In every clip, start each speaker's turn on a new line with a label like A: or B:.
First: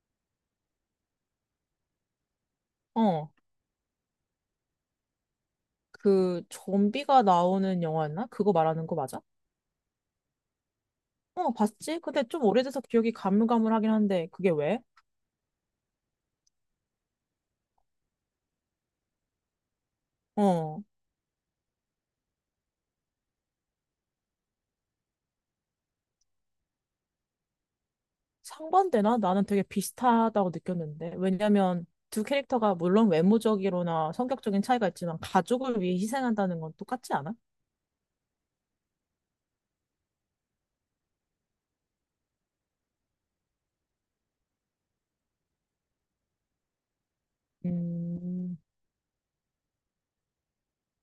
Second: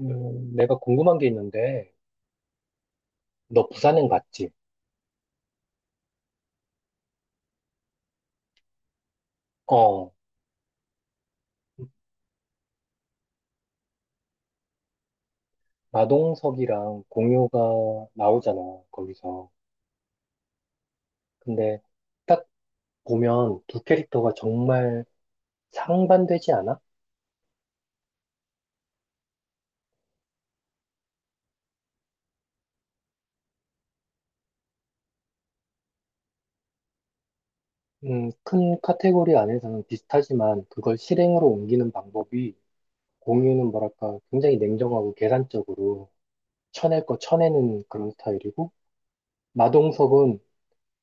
A: 내가 궁금한 게 있는데,
B: 어,
A: 너 부산행 봤지?
B: 그 좀비가 나오는 영화였나? 그거 말하는 거 맞아?
A: 어,
B: 어, 봤지? 근데 좀 오래돼서 기억이 가물가물하긴 한데 그게 왜?
A: 마동석이랑 공효가 나오잖아, 거기서.
B: 어,
A: 근데 딱 보면 두 캐릭터가 정말 상반되지 않아?
B: 상반되나? 나는 되게 비슷하다고 느꼈는데 왜냐면 두 캐릭터가 물론 외모적으로나 성격적인 차이가 있지만 가족을 위해 희생한다는 건 똑같지 않아?
A: 큰 카테고리 안에서는 비슷하지만 그걸 실행으로 옮기는 방법이 공유는 뭐랄까 굉장히 냉정하고 계산적으로 쳐낼 거 쳐내는 그런
B: 음.
A: 스타일이고, 마동석은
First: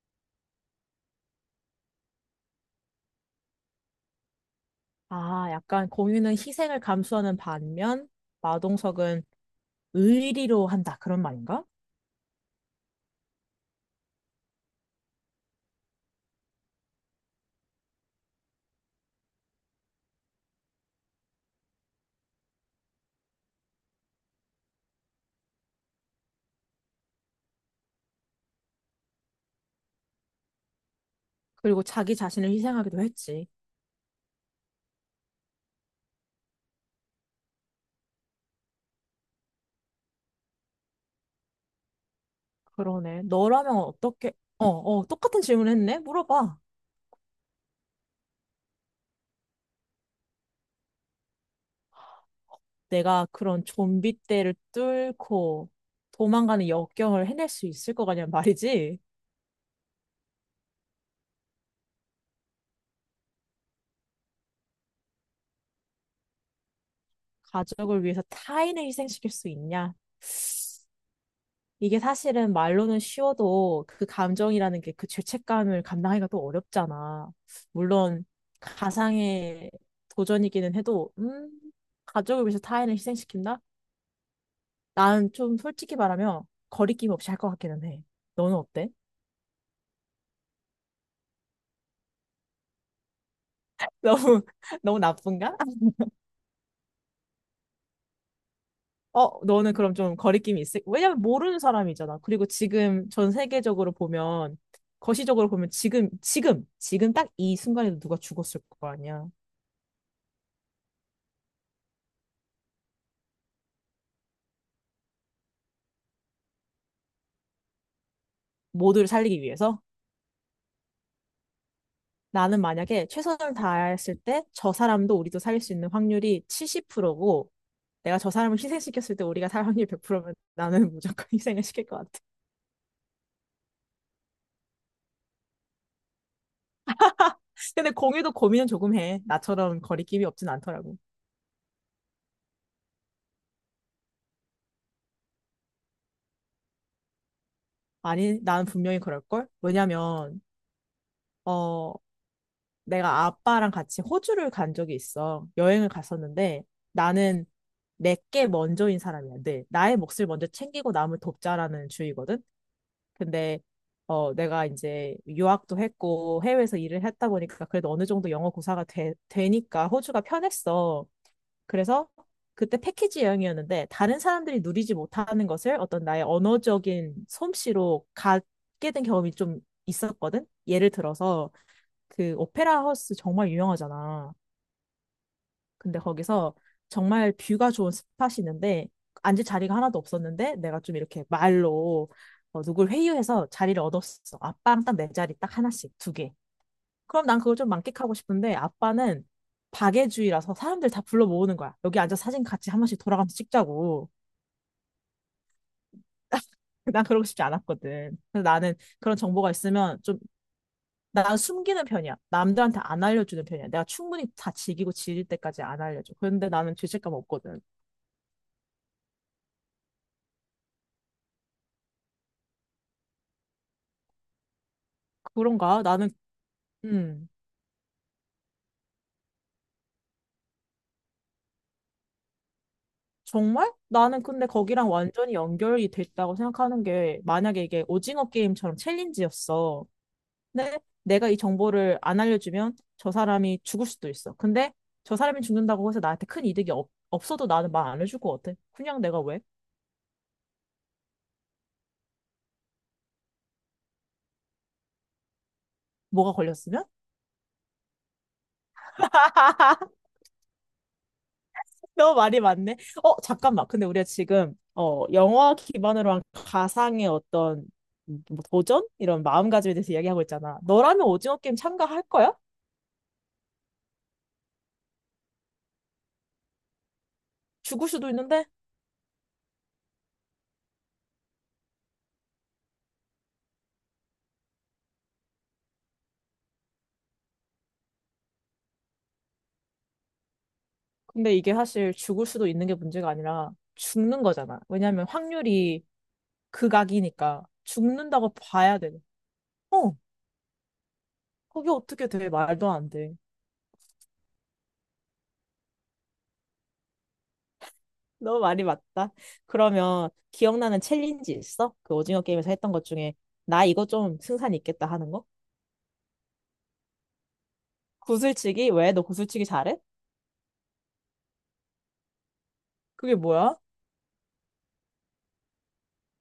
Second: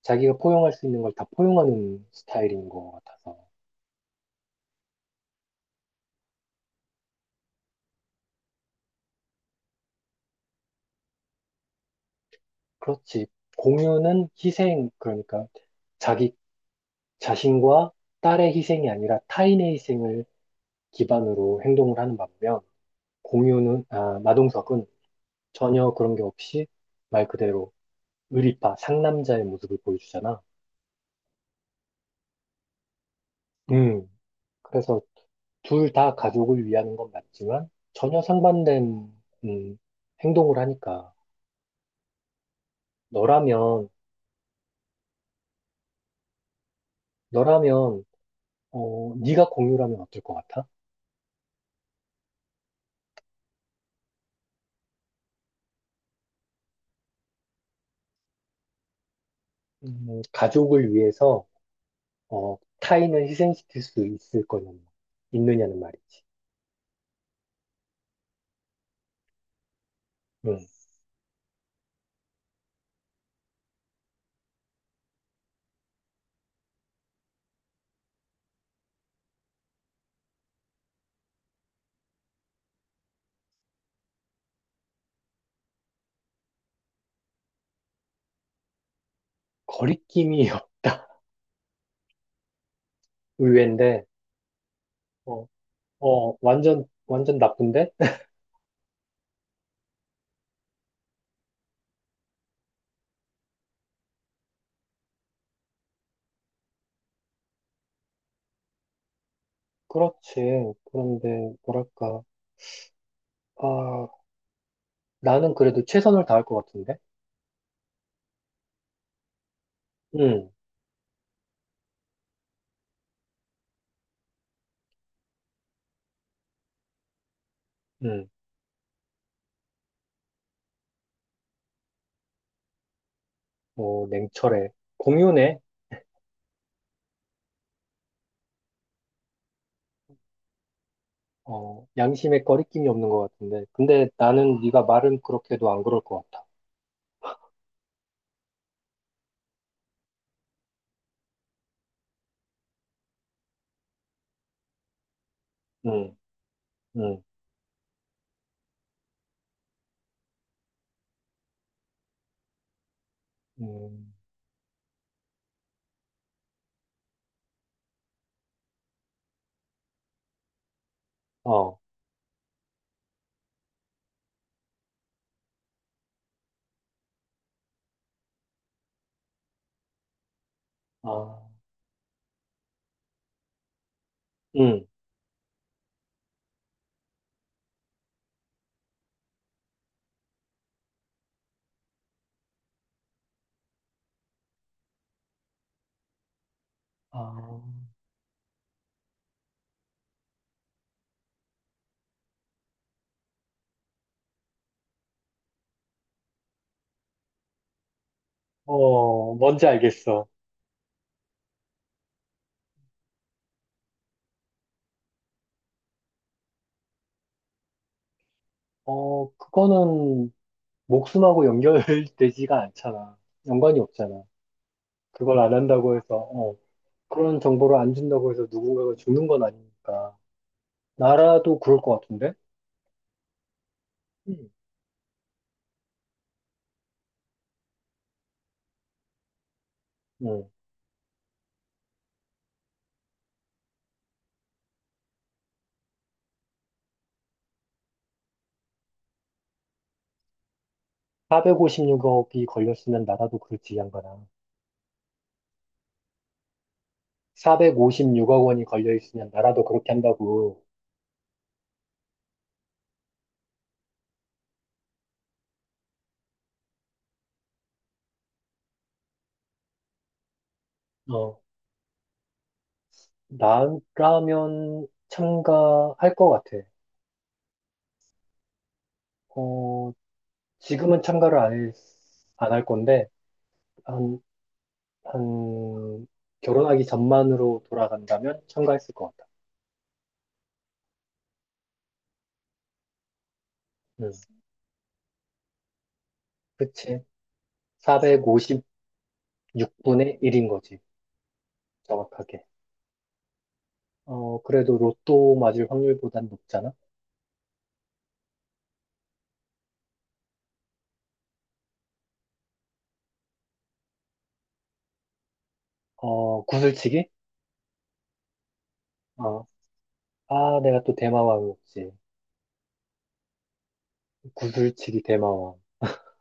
A: 자기가 포용할 수 있는 걸 다 포용하는 스타일인 것 같아서.
B: 아, 약간 공유는 희생을 감수하는 반면 마동석은 의리로 한다 그런 말인가?
A: 그렇지. 공유는 희생, 그러니까 자기 자신과 딸의 희생이 아니라 타인의 희생을 기반으로 행동을 하는 반면, 마동석은 전혀 그런 게 없이 말 그대로 의리파, 상남자의 모습을 보여주잖아.
B: 그리고 자기 자신을 희생하기도 했지.
A: 음, 그래서 둘 다 가족을 위하는 건 맞지만, 전혀 상반된, 음, 행동을 하니까,
B: 그러네. 너라면
A: 너라면,
B: 어떻게, 어, 어, 똑같은 질문 했네? 물어봐.
A: 너라면, 네가 공유라면 어떨 것 같아?
B: 내가 그런 좀비 떼를 뚫고 도망가는 역경을 해낼 수 있을 것 같냐 말이지.
A: 가족을 위해서 타인을 희생시킬 수 있을 거냐는 말, 있느냐는 말이지.
B: 가족을 위해서 타인을 희생시킬 수 있냐?
A: 응.
B: 이게 사실은 말로는 쉬워도 그 감정이라는 게 그 죄책감을 감당하기가 또 어렵잖아. 물론 가상의 도전이기는 해도, 가족을 위해서 타인을 희생시킨다? 나는 좀 솔직히 말하면 거리낌 없이 할 것 같기는 해. 너는 어때?
A: 거리낌이 의외인데,
B: 너무 너무
A: 어,
B: 나쁜가?
A: 완전, 완전 나쁜데?
B: 어, 너는 그럼 좀 거리낌이 있을? 왜냐면 모르는 사람이잖아. 그리고 지금 전 세계적으로 보면 거시적으로 보면 지금 딱 이 순간에도 누가 죽었을 거 아니야.
A: 그렇지. 그런데, 뭐랄까. 아, 나는 그래도 최선을 다할 것 같은데?
B: 모두를 살리기 위해서.
A: 응,
B: 나는 만약에 최선을 다했을 때 저 사람도 우리도 살릴 수 있는 확률이 70%고 내가
A: 응.
B: 저 사람을 희생시켰을 때 우리가 살 확률이 100%면 나는 무조건 희생을 시킬 것 같아.
A: 어, 냉철해. 공유네.
B: 근데 공유도 고민은 조금 해. 나처럼 거리낌이 없진 않더라고.
A: 어, 양심에 거리낌이 없는 것 같은데. 근데 나는 네가 말은 그렇게 해도 안 그럴 것 같아.
B: 아니, 난 분명히 그럴걸? 왜냐면 어, 내가 아빠랑 같이 호주를 간 적이 있어. 여행을
A: 응,
B: 갔었는데
A: 응,
B: 나는 내게 먼저인 사람이야. 늘 나의 몫을 먼저 챙기고 남을 돕자라는 주의거든. 근데
A: 응.
B: 어, 내가 이제 유학도 했고 해외에서 일을 했다 보니까 그래도 어느 정도 영어 고사가 되니까 호주가 편했어.
A: 어,
B: 그래서 그때 패키지 여행이었는데 다른 사람들이 누리지 못하는 것을 어떤 나의 언어적인 솜씨로 갖게 된 경험이 좀 있었거든. 예를
A: 아,
B: 들어서 그 오페라 하우스 정말 유명하잖아.
A: 응.
B: 근데 거기서 정말 뷰가 좋은 스팟이 있는데 앉을 자리가 하나도 없었는데 내가 좀 이렇게 말로 어, 누굴 회유해서 자리를 얻었어. 아빠랑 딱 내 자리 딱 하나씩 두 개. 그럼 난 그걸
A: 아,
B: 좀 만끽하고 싶은데 아빠는 박애주의라서 사람들 다 불러 모으는 거야. 여기 앉아서 사진 같이 한 번씩 돌아가면서 찍자고. 난 그러고 싶지 않았거든. 그래서 나는 그런
A: 어,
B: 정보가
A: 뭔지
B: 있으면 좀
A: 알겠어.
B: 난 숨기는 편이야. 남들한테 안 알려주는 편이야. 내가 충분히 다 즐기고 지릴 때까지 안 알려줘. 그런데 나는 죄책감 없거든.
A: 어, 그거는 목숨하고 연결되지가 않잖아. 연관이 없잖아. 그걸 안
B: 그런가?
A: 한다고 해서,
B: 음,
A: 그런 정보를 안 준다고 해서 누군가가 죽는 건 아니니까. 나라도 그럴 것 같은데?
B: 정말? 나는 근데
A: 음.
B: 거기랑 완전히 연결이 됐다고 생각하는 게, 만약에 이게 오징어 게임처럼 챌린지였어.
A: 응.
B: 근데 내가 이 정보를 안 알려주면 저 사람이 죽을 수도 있어. 근데 저 사람이 죽는다고 해서 나한테 큰 이득이 없어도 나는 말 안 해줄 것 같아. 그냥 내가 왜?
A: 백 456억이 걸렸으면 나라도 그렇지, 이 양반아.
B: 뭐가 걸렸으면?
A: 456억 원이 걸려있으면 나라도 그렇게 한다고.
B: 너무 말이 많네. 어, 잠깐만. 근데 우리가 지금 어, 영화 기반으로 한 가상의 어떤 뭐 도전? 이런 마음가짐에 대해서 이야기하고 있잖아. 너라면 오징어
A: 어,
B: 게임 참가할 거야?
A: 나라면 참가할 것 같아.
B: 죽을 수도 있는데?
A: 어, 지금은 참가를 안 할 건데, 한 한 결혼하기 전만으로 돌아간다면 참가했을 것 같아.
B: 근데 이게 사실 죽을 수도 있는 게 문제가 아니라
A: 음,
B: 죽는 거잖아. 왜냐하면 확률이
A: 그치.
B: 극악이니까 죽는다고 봐야 돼.
A: 456분의
B: 어,
A: 1인 거지.
B: 그게 어떻게 돼?
A: 정확하게.
B: 말도 안 돼.
A: 어, 그래도 로또 맞을 확률보단 높잖아.
B: 너무 말이 맞다. 그러면 기억나는 챌린지 있어? 그 오징어 게임에서 했던 것 중에 나 이거 좀 승산이 있겠다 하는 거?
A: 어, 구슬치기?
B: 구슬치기? 왜? 너
A: 어,
B: 구슬치기 잘해?
A: 내가 또 대마왕이었지.
B: 그게 뭐야?
A: 구슬치기 대마왕.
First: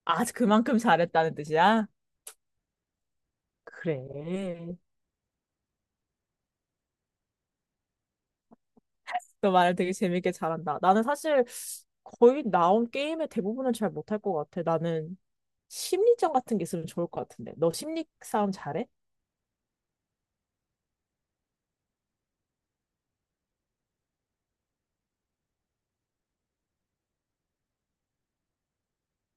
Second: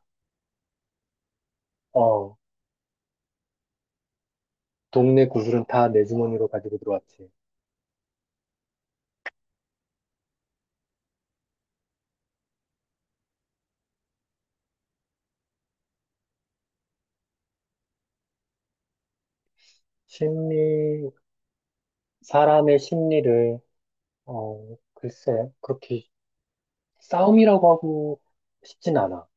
B: 아, 그만큼 잘했다는 뜻이야?
A: 어,
B: 그래.
A: 동네 구슬은 다 내 주머니로 가지고 들어왔지.
B: 너 말을 되게 재밌게 잘한다. 나는 사실 거의 나온 게임의 대부분은 잘 못할 것 같아. 나는 심리전 같은 게 있으면 좋을 것 같은데. 너 심리 싸움 잘해?
A: 심리, 사람의 심리를, 글쎄, 그렇게 싸움이라고 하고 싶진 않아.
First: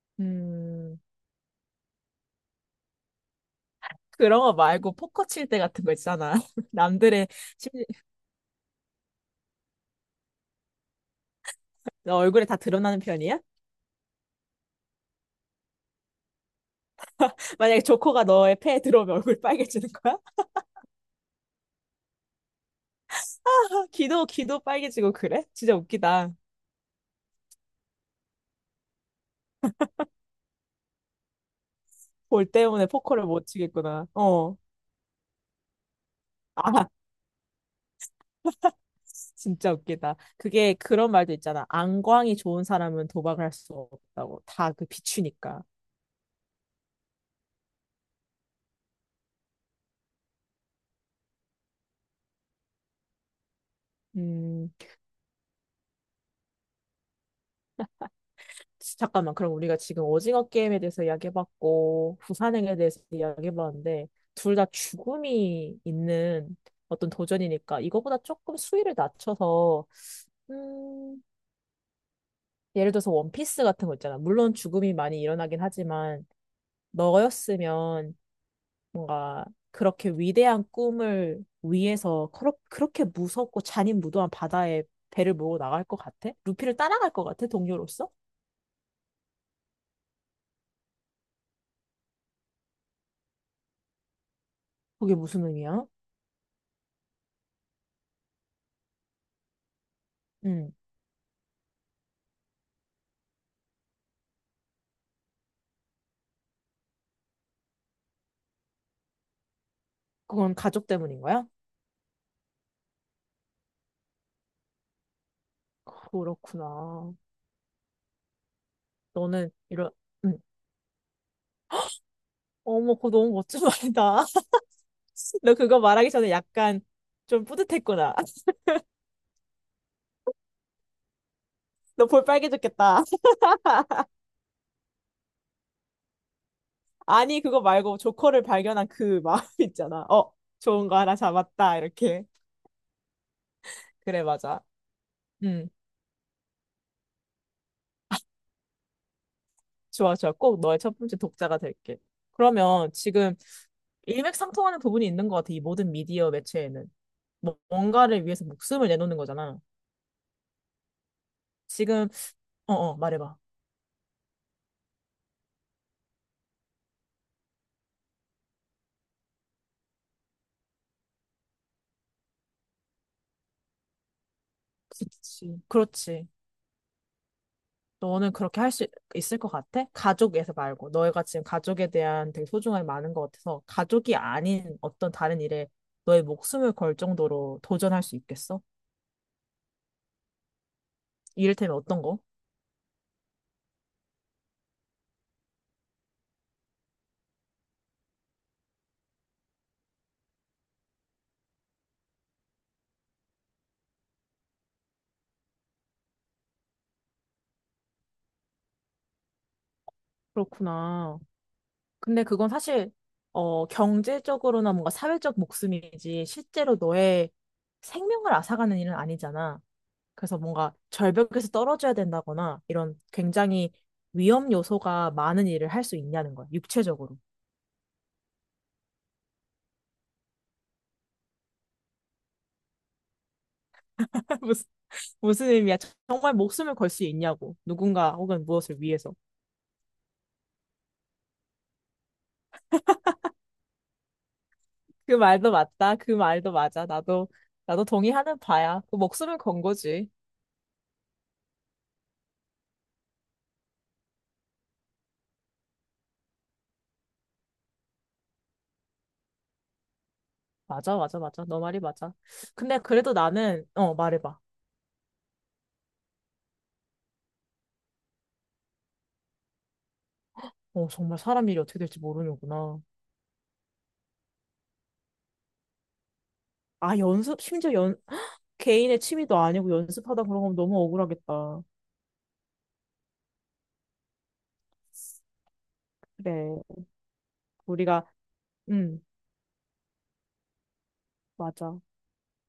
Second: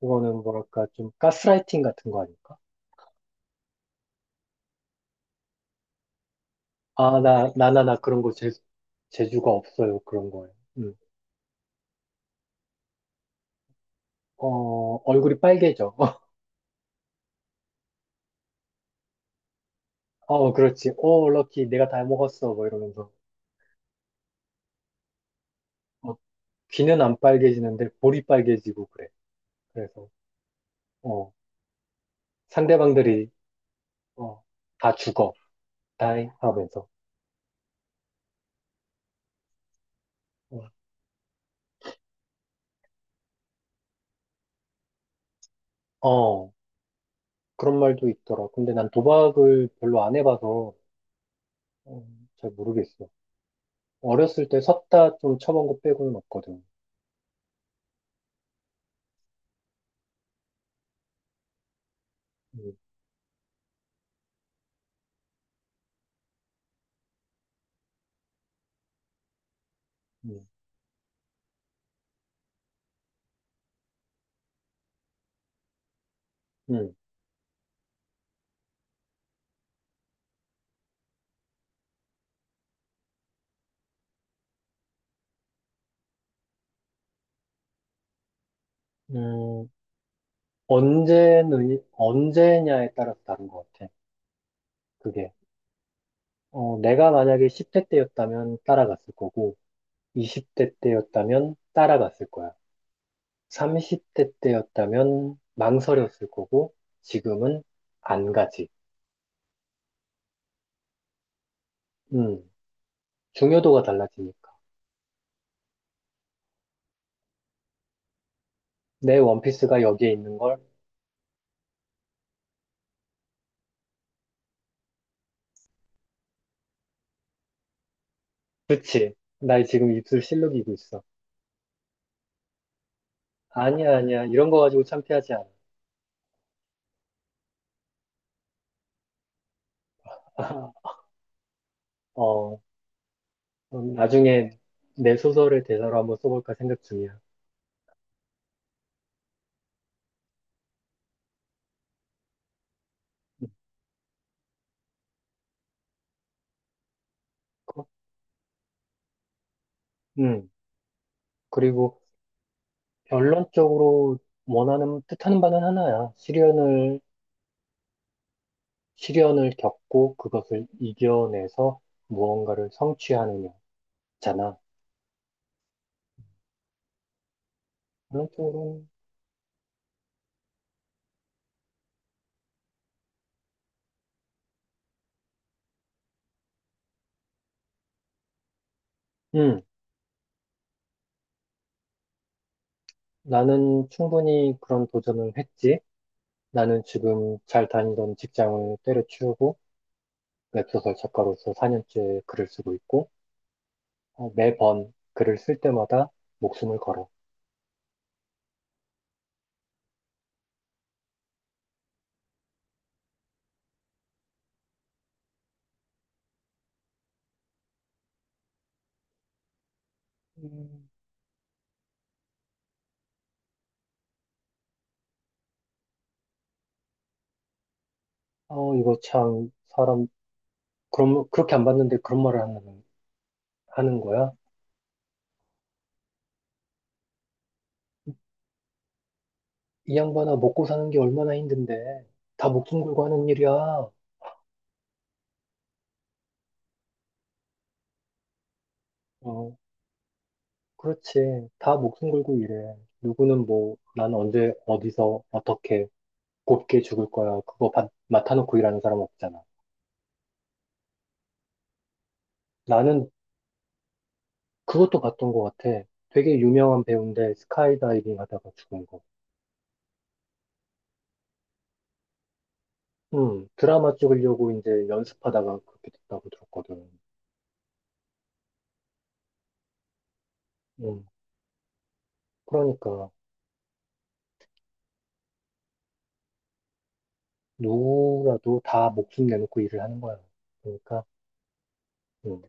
A: 그거는 뭐랄까,
B: 음,
A: 좀 가스라이팅 같은 거 아닐까?
B: 그런 거 말고 포커 칠 때 같은 거 있잖아.
A: 아,
B: 남들의
A: 나, 나나,
B: 심리,
A: 나 그런 거 재주가 없어요. 그런 거예요. 음.
B: 너 얼굴에 다 드러나는 편이야?
A: 어, 얼굴이 빨개져.
B: 만약에 조커가 너의 패에 들어오면 얼굴 빨개지는 거야?
A: 어, 그렇지. 어, 럭키, 내가 다 먹었어. 뭐 이러면서.
B: 귀도 빨개지고 그래? 진짜
A: 어,
B: 웃기다.
A: 귀는 안 빨개지는데 볼이 빨개지고 그래. 그래서, 어,
B: 볼 때문에 포커를
A: 상대방들이,
B: 못 치겠구나.
A: 어,
B: 어.
A: 다 죽어. 다이
B: 아,
A: 하면서.
B: 진짜 웃기다. 그게 그런 말도 있잖아. 안광이 좋은 사람은 도박을 할 수 없다고. 다 그 비추니까.
A: 어, 어, 그런 말도 있더라. 근데 난 도박을 별로 안 해봐서, 어, 잘 모르겠어. 어렸을 때
B: 음,
A: 섰다 좀 쳐본 거 빼고는 없거든.
B: 잠깐만. 그럼 우리가 지금 오징어 게임에 대해서 이야기해봤고,
A: 음,
B: 부산행에 대해서 이야기해봤는데, 둘 다 죽음이 있는 어떤 도전이니까, 이거보다 조금 수위를 낮춰서,
A: 음.
B: 음, 예를 들어서 원피스 같은 거 있잖아. 물론 죽음이 많이 일어나긴 하지만,
A: 음,
B: 너였으면 뭔가 그렇게 위대한 꿈을 위해서 그렇게 무섭고 잔인무도한 바다에 배를 몰고 나갈 것 같아? 루피를 따라갈 것 같아? 동료로서?
A: 음, 언제, 언제냐에 따라서 다른 것 같아.
B: 그게
A: 그게.
B: 무슨 의미야?
A: 어, 내가 만약에 10대 때였다면 따라갔을 거고, 20대
B: 음,
A: 때였다면 따라갔을 거야. 30대 때였다면 망설였을 거고, 지금은 안 가지.
B: 그건 가족 때문인 거야?
A: 음, 중요도가 달라지니까.
B: 그렇구나.
A: 내
B: 너는
A: 원피스가
B: 이런,
A: 여기에 있는
B: 음,
A: 걸,
B: 어머, 그거 너무 멋진 말이다. 너 그거 말하기 전에 약간 좀 뿌듯했구나.
A: 그치. 나 지금 입술 실룩이고 있어.
B: 너 볼 빨개졌겠다.
A: 아니야, 아니야. 이런 거 가지고 창피하지 않아.
B: 아니, 그거 말고 조커를 발견한 그 마음 있잖아. 어, 좋은 거 하나 잡았다. 이렇게.
A: 어,
B: 그래,
A: 나중에
B: 맞아.
A: 내 소설을
B: 음.
A: 대사로 한번 써볼까 생각 중이야.
B: 좋아, 좋아. 꼭 너의 첫 번째 독자가 될게. 그러면 지금 일맥상통하는 부분이 있는 것 같아. 이 모든 미디어 매체에는.
A: 그-
B: 뭔가를 위해서 목숨을 내놓는 거잖아.
A: 음, 그리고
B: 지금, 어, 어, 말해봐.
A: 결론적으로 뜻하는 바는 하나야. 시련을 겪고 그것을 이겨내서 무언가를 성취하느냐잖아.
B: 그렇지. 그렇지. 너는 그렇게 할
A: 결론적으로는,
B: 수 있을 것 같아? 가족에서 말고. 너희가 지금 가족에 대한 되게 소중함이 많은 것 같아서 가족이 아닌 어떤 다른 일에 너의 목숨을 걸 정도로 도전할 수 있겠어?
A: 음,
B: 이를테면 어떤 거?
A: 나는 충분히 그런 도전을 했지. 나는 지금 잘 다니던 직장을 때려치우고 웹소설 작가로서 4년째 글을 쓰고 있고, 어, 매번 글을 쓸 때마다 목숨을 걸어.
B: 그렇구나. 근데 그건 사실 어 경제적으로나 뭔가 사회적 목숨이지 실제로 너의 생명을 앗아가는 일은 아니잖아. 그래서 뭔가
A: 음.
B: 절벽에서 떨어져야 된다거나 이런 굉장히 위험 요소가 많은 일을 할 수 있냐는 거야. 육체적으로.
A: 어, 이거 참, 사람, 그럼, 그렇게 안 봤는데 그런 말을 하는 거야?
B: 무슨 무슨 의미야? 정말 목숨을 걸 수 있냐고. 누군가 혹은 무엇을 위해서.
A: 이 양반아, 먹고 사는 게 얼마나 힘든데. 다 목숨 걸고 하는 일이야.
B: 그 말도 맞다. 그 말도 맞아. 나도 동의하는 바야. 그 목숨을
A: 어,
B: 건 거지.
A: 그렇지. 다 목숨 걸고 일해. 누구는 뭐, 난 언제, 어디서, 어떻게, 곱게 죽을 거야. 맡아놓고 일하는 사람 없잖아.
B: 맞아, 맞아, 맞아. 너 말이 맞아. 근데
A: 나는
B: 그래도 나는 어 말해봐.
A: 그것도 봤던 것 같아. 되게 유명한 배우인데, 스카이다이빙 하다가 죽은 거.
B: 어, 정말 사람 일이 어떻게 될지 모르는구나.
A: 드라마 찍으려고 이제 연습하다가 그렇게 됐다고 들었거든.
B: 아, 연습, 심지어 연, 개인의 취미도 아니고 연습하다 그런 거면 너무
A: 음,
B: 억울하겠다.
A: 그러니까.
B: 그래. 우리가,
A: 누구라도 다
B: 음,
A: 목숨 내놓고 일을 하는 거야. 그러니까,
B: 맞아.
A: 음,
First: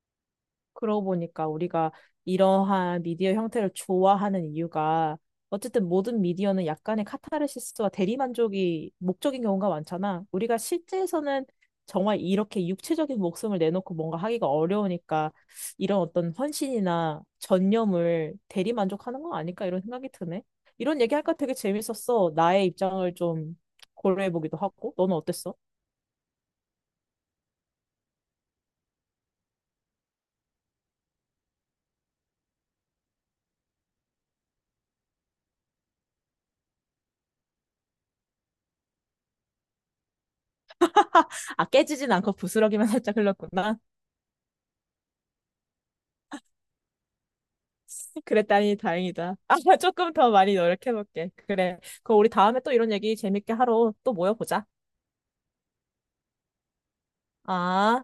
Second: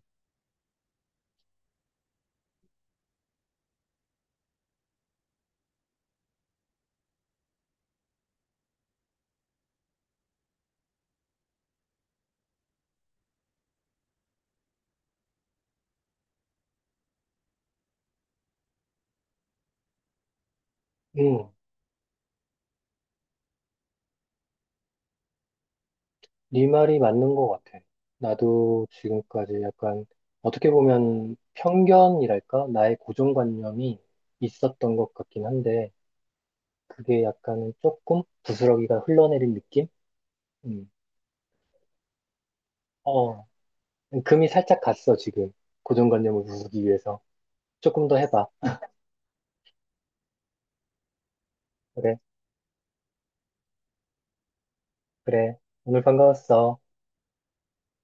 B: 그러고 보니까 우리가 이러한 미디어 형태를 좋아하는 이유가 어쨌든 모든 미디어는 약간의 카타르시스와 대리만족이 목적인 경우가 많잖아. 우리가 실제에서는 정말 이렇게 육체적인 목숨을 내놓고 뭔가 하기가 어려우니까 이런 어떤 헌신이나 전념을 대리만족하는 거 아닐까 이런 생각이 드네. 이런 얘기할까
A: 음,
B: 되게 재밌었어. 나의 입장을 좀 고려해보기도 하고. 너는 어땠어?
A: 네 말이 맞는 것 같아. 나도 지금까지 약간 어떻게 보면 편견이랄까? 나의 고정관념이 있었던 것 같긴 한데, 그게 약간은 조금 부스러기가 흘러내린 느낌? 음,
B: 아, 깨지진 않고 부스러기만 살짝
A: 어,
B: 흘렀구나.
A: 금이 살짝 갔어, 지금. 고정관념을 부수기 위해서. 조금 더 해봐.
B: 그랬다니 다행이다. 아, 조금 더 많이 노력해볼게. 그래.
A: 그래,
B: 그럼 우리 다음에 또 이런 얘기 재밌게 하러 또 모여보자.
A: 그래. 오늘 반가웠어.
B: 아.